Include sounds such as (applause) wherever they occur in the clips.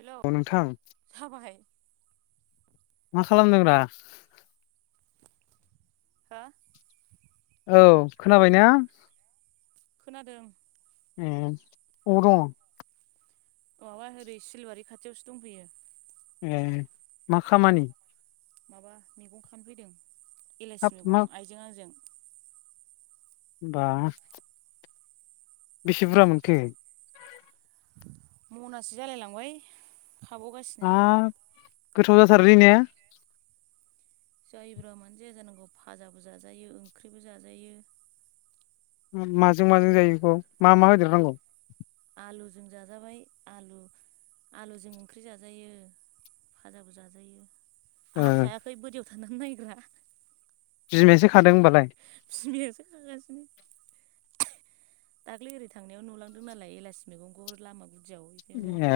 Hello औ नोंथां साबाय, खालामदोंरा होआ औ खोनाबाय ना? खोनादों, उ अबाव दङो माबा ओरै सिलवारि खाथियावसो दंफैयो, ए मा खामानि? माबा मैगं खानफैदों, हाब इलाइसि मा मैगं आइजों आंजों बा बेसे बुरजा मोनखो? मनासे जालाय लांबाय, खाबावगासिनो आरोबाव, हाब गोथाव जाथारो ने जायोब्रा मानो जाया जानांगौ फाजाबो जाजायो ओंख्रिबो जाजायो, माजों माजों जायो बेखौ मा मा होदेरनांगौ, आलुजों जाजाबाय आलु आलुजों ओंख्रि जाजायो भाजाबो जाजायो, ओ आंहा खायाखै बोरियाव, थानानै नायनायग्रा, गिदिंनायसो बिमायासो खागासिनो दाख्लै ओरै थांनायाव नुलांदों नालाय एलासि मैगंखौ लामा, गुदियाव बेखायनो ए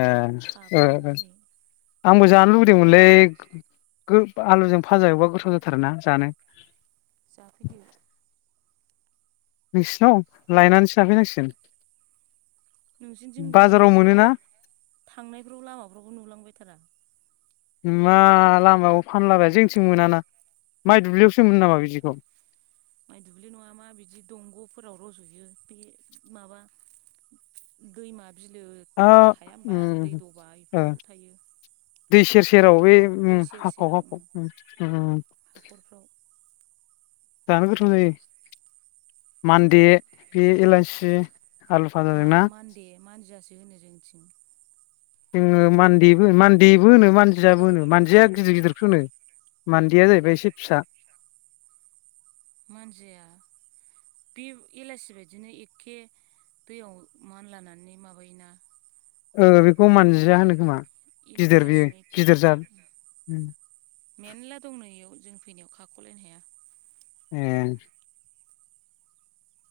ओ खाफैदों ओ दिनै आंबो जानो लुबै दों मोनलै आलुजों गोब बा भाजा एव गोथाव जाथारोना जानो, जाफैदो नोंसिनाव लायनानैसो जाफैनांसिगोन, नोंसिनिथिं गैया बाजाराव नामा माथो मोनोना थांनायफ्राव लामाफ्रावबो नुलां बायथारा, मा लामायाव फानलाबाया जोंथिं मोनाना माइ दुब्लियावसो मोन नामा बिदिखौ, माइ दुब्लि नङा मा बिदि दंग'फोराव रज'यो बे माबा दैमा, बिलो आ थाया होनबा उम दै दबा ओ बेफोराव थायो दै सेर सेराव बे दंग'फ्राव दै उम सेर हाफाव सेराव हाफाव उम उम हाख'रफ्राव, जानो गोथाव जायो मान्दे बे एलाइसि, मा आलुफाजाजों ना मान्दे मानजियासो होनो जोंनिथिं जोङो मानदेबो मानदेबो होनो मानजियाबो होनो मानदिया गिदिर गिदिरखौ होनो मानदेया जाहैबाय एसे फिसा मानजिया बे एलासि बायदिनो एखे दैयाव मानलानानै माबायोना ओ खौ मानजिया होनो खोमा गिदिर बियो एलासिजों एखेहां गिदिर जाद मेरला दं नै इयाव जों फैनायाव खाख'लायनो हाया ए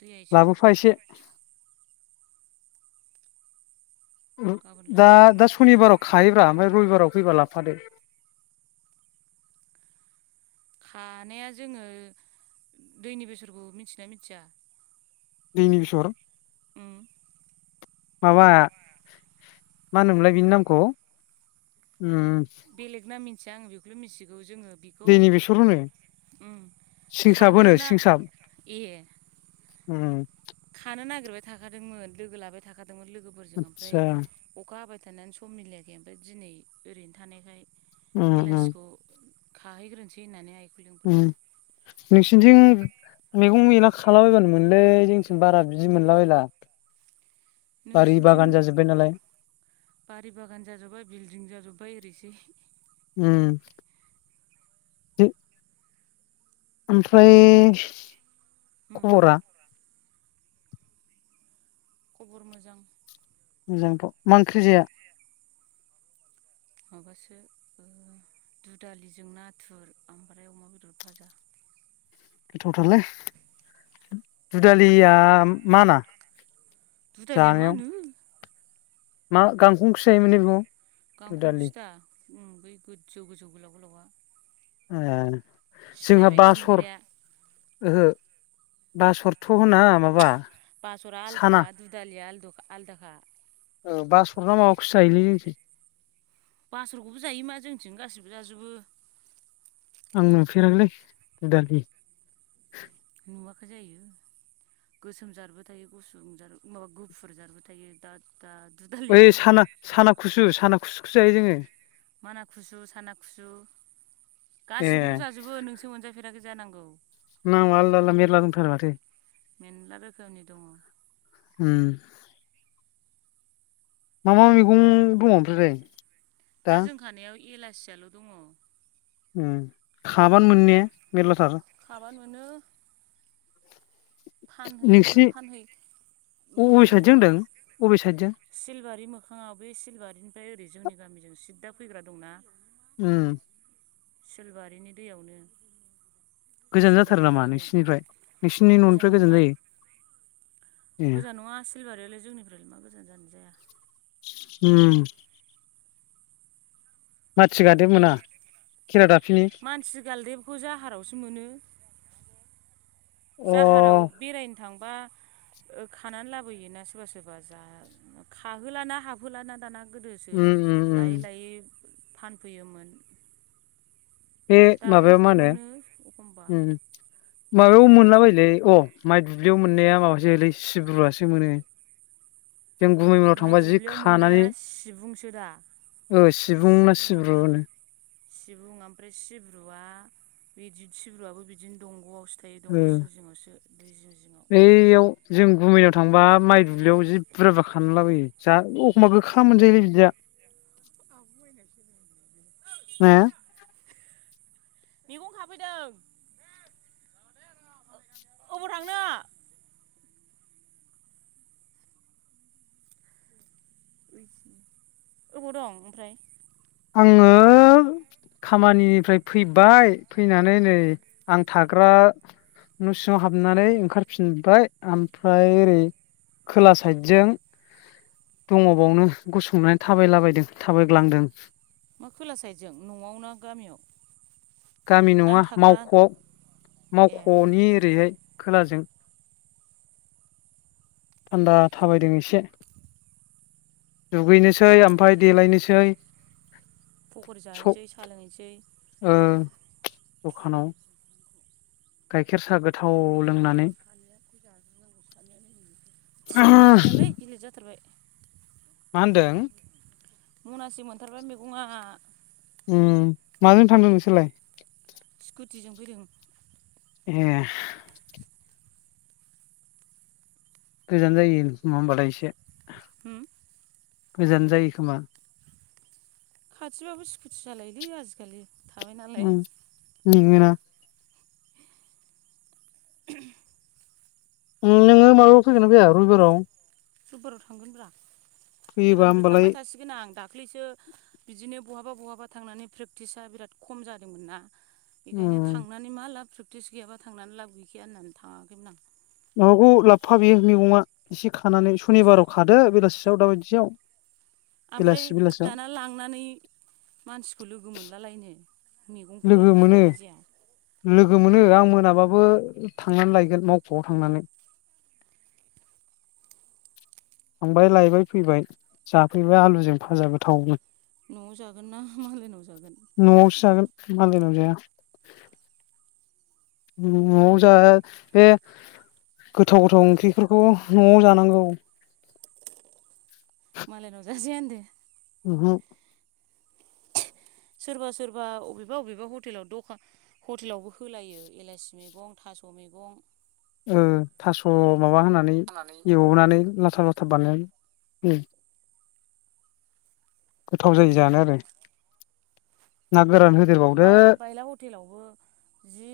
दैया एसे लाबोफा गोथौ एसे गाबोन दा लांफागोन दा र' सनिबाराव खाहैब्रा ओमफ्राय रबिबाराव फैबा लाफादो खानाया जोङो दैनि बेसरखौ मिथिना मिथिया दैनि बिसर ओं माबा मा होनोमलाय बिनि नामखौ ओ बेलेग ना मिथि थिया आं बेखौल मिथिगौ जोङो बिखौ दैनि बेसर होनो ओं सिंसाब होनो खानोना सिंसाब ए उम खानो नागिरबाय थाखादोंमोन लोगो लाबाय थाखादों लोगोफोरजों ओमफ्राय आदसा अखा हाबाय थानानै सम मिलायाखै ओमफ्राय दिनै ओरैनो थानायखाय उम उम एलासिखौ खाहैग्रोनोसै होननानै आइखौ लिंबोदों आं ओं नोंसिनिथिं मैगं मैला खालाबायबानो मोनोलै जोंनिथिं बारा बिदि मोनला बायला नोंसनिथिं बारि बागान जाजोब्बाय बिल्डिं जाजोब्बाय ओरै (unintelligible) ओम ओमफ्राय मा ओमफ्राय खबरा खबर मोजां मोजांथ मा ओंख्रि जाया माबासो दु दालिजों नाथुर ओमफ्राय अमा बेदर फाजा गोथावथारलै दुदालिया मा ना दुदालिया मा जानायाव होनो मा गांखंसो जायोमोन ने बेखौ गांखं दुदालि सोदा उम बै गोजौ गोजौ गोलाव गोलावा ए सिलाय जोंहा बायदि बासर नुग्राया ओहो बासर्थ खौ होना माबा साना आलादाखा। औ बासरना माबाखौ जायो जोंनिथिं बासरखौबो जायोमा जोंनिथिंबो गासैबो जाजोबो। आं नुफेराखैलै दुदालि नुवाखै जायो गोसोम जारबो थायो गुसुं जार माबा गुफुर जारबो थायो दादु ओइ साना साना खुसु साना खुसु खुस जायो जोंङो माना खुसु साना खुसु ए गासिखौबो जाजोबो नोंसो मोनजा फेराखै जानांगौ। नामा आलदा आलदा मेरला दंथारो। मेरला रोखोमनि दङ। उम्म मा मा मैगं दङ ओमफ्रायलाय? दा जोंखानायाव एलासियाल' दङ। उम्म खाबानो मोनोने मेर्लाथार? खाबानो मोनो। फानहैयो नोंसिनि फानहै अबे साइडजों होनदों अबे साइडजों सिलबारि मोखाङाव बे सिलबारिनिफ्राय ओरै जोंनि गामिजों सिददा फैग्रा दंना? उम्म सिलबारिनि दैयावनो गोजान जाथारो सिलबारि नामा गामियाव नोंसिनिफ्राय नोंसिनि न'नि फ्राय गोजान जायो? ए गोजान नङा सिलबारियालाय जोंनिफ्रायलाय मा गोजान जानो जाया। उम्म माथो मानसि गालदेबखौ जाहारावसो मोनो। अ जाहाराव बेरायनो थां बा खानानै लाबोयोना सोरबा सोरबा जा खाहोलाना हाबहोलाना दाना। गोदोसो उम उम उम लायै लायै फान फैयोमोन। बे दाबो माबायाव मा होनो मोनो एखमबा। उम माबायाव मोनला बायोलै अ माइ दुब्लियाव मोननाया माबासोलै सिब्रुवासो मोनो। जों गुमै मोननाव थांबा जि खानानै गोरा। ओ सिबुं ना सिब्रु होनो? सिबुं ओमफ्राय सिब्रुआ बिदि सिब्रुआबो बिदिनो दंग'आवसो बे दंग' जिं जिङावसो। दै जिं जिङाव बेयाव जों गुमैनाव थांबा माइ दुब्लियाव जि बुरजा बुरजा खाना लाबोयो जा एखमबा गोखा मोनजायोलै बिदिया। (unintelligible) माया? मैगं खाफैदों अबाव थांनो? अबाव दं ओमफ्राय? आङो खामानिनिफ्राय फैबाय फैनानै नै आं थाग्रा न' सिङाव हाबनानै ओंखारफिनबाय ओमफ्राय ओरै खोला साइदजों दङबावनो गसंनानै थाबायलाबायदों थाबायग्लांदों। मा खोला साइदजों न'आव ना गामियाव? गामि नङा नांथाग्रा मावख'आव। ए मावख'नि ओरैहाय खोलाजों। थान्दा थाबायदों एसे दुगैनोसै ओमफफ्राय देलायनोसै। पकरि स ओ जाहैनोसै सा लोंहैनोसै। दखानाव गाइखेर साह गोथाव लोंनानै (unintelligible) मा थिखोनो हालायलालै गिलिर जाथारबाय। मा होनदों? मनासे मोनथारबाय मैगंआ। उम माजों थांदों नोंसोरलाय? सिखुटिजों फैदों। ए। गोजान जायो नङा होमबालाय एसे। उम। गोजान जायो खोमा? खाथिबाबो स्कुटि सालायोलै आजिखालि। थाबायनालाय। नंगोना? (inaudible) नोंङो माबायाव फैगोन ना फैया रबिबाराव? रबिबाराव थांगोन ब्रा। फैयोबा इबारनिफ्राय होमबालाय थांबाय थासिगोन आं दा (inaudible) दाखलैसो बिदिनो बहाबा बहाबा थांनानै प्रेकटिसा बिराद खम जादोंमोन ना बेखायनो उम थांनानै मा लाब लिंक्स गैयाबाां लाबो गैखैाया होन्नानै थाङाखैमोन आं (inaudible) माबाखौ लाबफा बियो मेगंआ एसे खानानै सनिबाराव खादो बेलासियाव दाबायदियाव ओमफ्राय बेलासि बेलासियाव दाना लांनानै मानसिखौ लोगो मोनलालायनो मैगंखौ लोगो ओरैनो मोनो लांग्रोनाय जाया। लोगो मोनो आं मोनाबाबो थांनानै लायगोन मावख'आव थांनानै थांबाय लायबाय फैबाय जाफैबाय आलुजों भाजा गोथावनो न'आव जागोन ना मालायनाव जागोन। न'आवसो जागोन मालायनाव जाया न'आव जा बे गोथाव गोथाव ओंख्रिफोरखौ न'आव जानांगौ। मालाय नाव जाजाया ओनदो। उमहो सोरबा सोरबा अबेबा अबेबा हटेलाव दखा हटेलावबो होलायो एलासि मेगं थास' मेगं। ओ थास' माबा होनानै एवनानै लाथा ला बानायनानै उम गोथाव जायो जानो आरो। ना गोरान होदेरबावदो बाय बायला हटेलावबो जि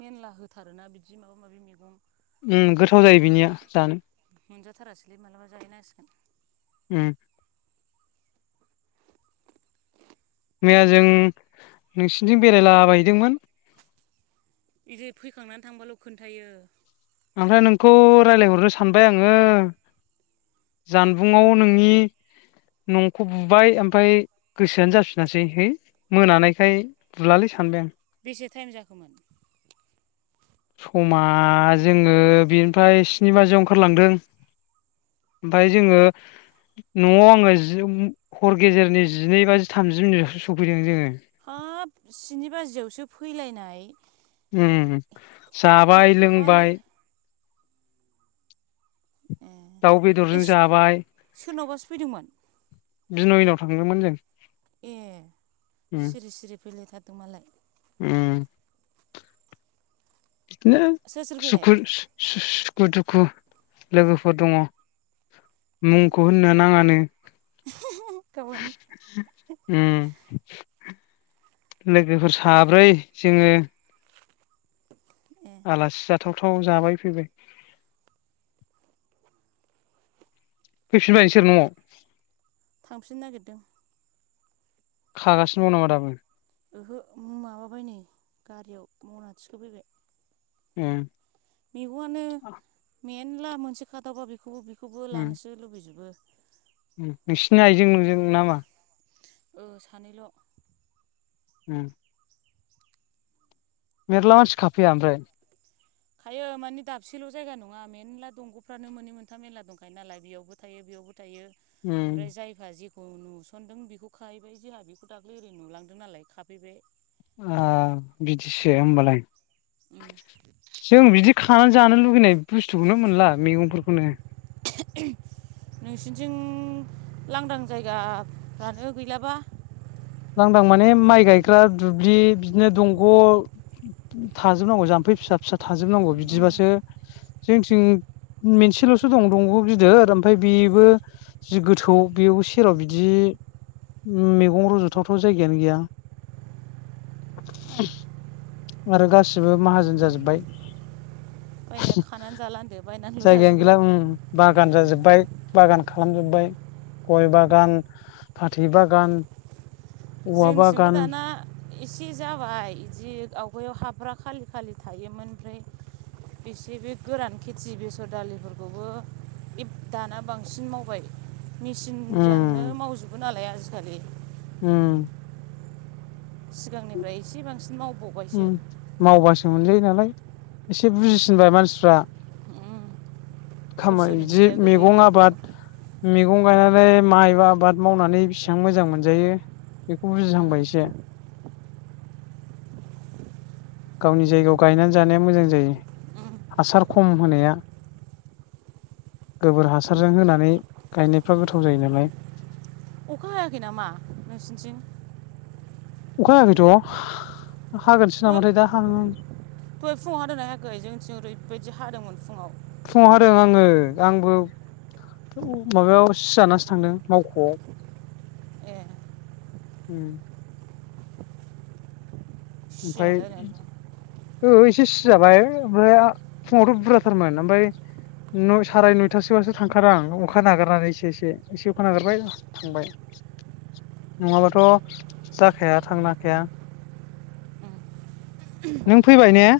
मेनला होथारोना बिदि माबा माबि मेगं उम गोथाव जायो बिनिया जानो मोनजाथारासैलै मालाबा जाहैनांसिगोन उम। मैया जों नोंसिनिथिं बेरायलाबायहैदोंमोन। इदि फैखांनानै थांबाल' खोन्थायो। ओमफाय नोंखौ रायज्लायहरनो सानबाय आङो जानबुंआव नोंनि नंखौ बुबाय ओमफाय गोसोआनो जाफिनासै है मोनानायखाय बुलालै सानबाय आं। बेसे टाइम जाखोमोन? समा जोङो बेनिफ्राय स्नि बाजियाव ओंखारलांदों ओमफाय जोङो न'आव आङो जि हर गेजेरनि जिनै बाजि थामजि मिनिटआव सफैदों जोङो। हाब स्नि बाजियावसो फैलायनाय जाबाय एफा ले लोंबाय दाउ बेदरजों ए जाबाय सोरनावबासो फैदोंमोन बिनयनाव थांदोंमोन जों। ए उम सिरि सिरि फैलायथारदों मालाय। उम इदिनो सोर सोर फैनाय सुखुुर सु-सु सुखु दुखु लोगोफोर दङ। मुंखौ ए होननो नाङानो। गाबोन उम लोगोफोर साब्रै जोङो ए आलासि जाथावथाव जाबाय फैबाय। फैफिनबाय नोंसोर न'आव? थांफिननो नागिरदों। खागासिनबाव नामा दाबो ओहो माबाबाय नै गारियाव मना थिखो फैबाय उम मैगंआनो मेद मनला मोनसे खादावबा बेखौबो बे खौखौबो उम लानोसो लुबैजोबो उम नोंसिनि आइजों नोंजों नामा? ओ सानैल उम मेरला मानसि खाफैया ओमफ्राय? खायो मानि दाबसेल जायगा नङा मेनला दंग फ्रानो मोननै मोनथाम मेरला दंखायो नालाय बेयावबो थायो बेयावबो थायो मफ्राय उम जायफ्रा जे औ नुसनदों बेखौ खाहैबाय जोंहा बेखौ दाख्लै ओरै नुलांदों नालाय खाफैबाय आ बिदिसो ओमबालाय उम जों बिदि खानानै जानो लुुबैनाय बुस्थुखौनो मोनला मैगंफोरखौनो नोंसिनिथिं लांदां जायगा फ्रानो गैलाबा लांदां माने माइ गायग्रा दुब्लि बिदिनो दंग थाजोबनांगौ जाम्फै फिसा फिसा थाजोबनांगौ उम बिदिबासो जोंथिं मिनसेल सो दं दंग गिदिर ओमफ्राय बेबो जि गोथौ बेबो सेराव बिदि मैगं रज थाव थाव जायगायानो गैया आरो गासिबो माहाजोन जाजोब्बाय बायना खानानै जाला होनदो बायनानैल' जायगायान जाजोब्बाय गैला ओं बागान जाजोब बाय बागान खालामजोब्बाय गय बागान फाथै बागान औवा जोंनिथिंबो बागान दाना इसे जाबाय इदि आवगायाव हाफ्रा खालि खालि थायोमोन ओमफ्राय एसे बे गोरान खेथि बेसर दालिफोरखौबो इब दाना बांसिन मावबाय मेसिन जाननो उम मावजोबोन नाला लाय आजिखालि उम सिगांनिफ्राय एसे बांसिन उम मावबावबायसो मावबासो मोनजायो नालाय एसे उम, बुजिसिनबाय मानसिफ्रा उम, खामाय खस्थ'नि बिदि फिथाइया गोदै मैगं होननायखौ आबाद मैगं गायनानै माइ बा आबाद मावनानै बिसांबां मोजां मोनजायो बेखौ उम, बुजिहांबाय एसे गावनि जायगायाव गायनानै जानाया मोजां जायो उम। हासार खम होनाया गोबोर हासारजों होनानै गायनायफ्रा गोथाव जायो नालाय अखा हायाखै नामा नोंसिथिं? अखाखैथ हा हो दहाय फुुंआव हादोंना‌ हायाखै जोंनिथिं ओरैबायदि हादोंमोन फुङाव फुङाव हादों आङो आंबो माबायाव सिजानासो थांदों मावख'आव ए उम ओमफाय सियालायनानै ओ एसे सिजाबाय ओमफाया फुङावथ' बुरजाथारमोन आमफाय नय साराय नयथासोबासो थांखादां अ'खा नागारनानै एसे एसे अखा उम, नागारबाय थांबाय नङाबाथ' जाखाया थांनो हाखाया। उम। नों फैबाय ने?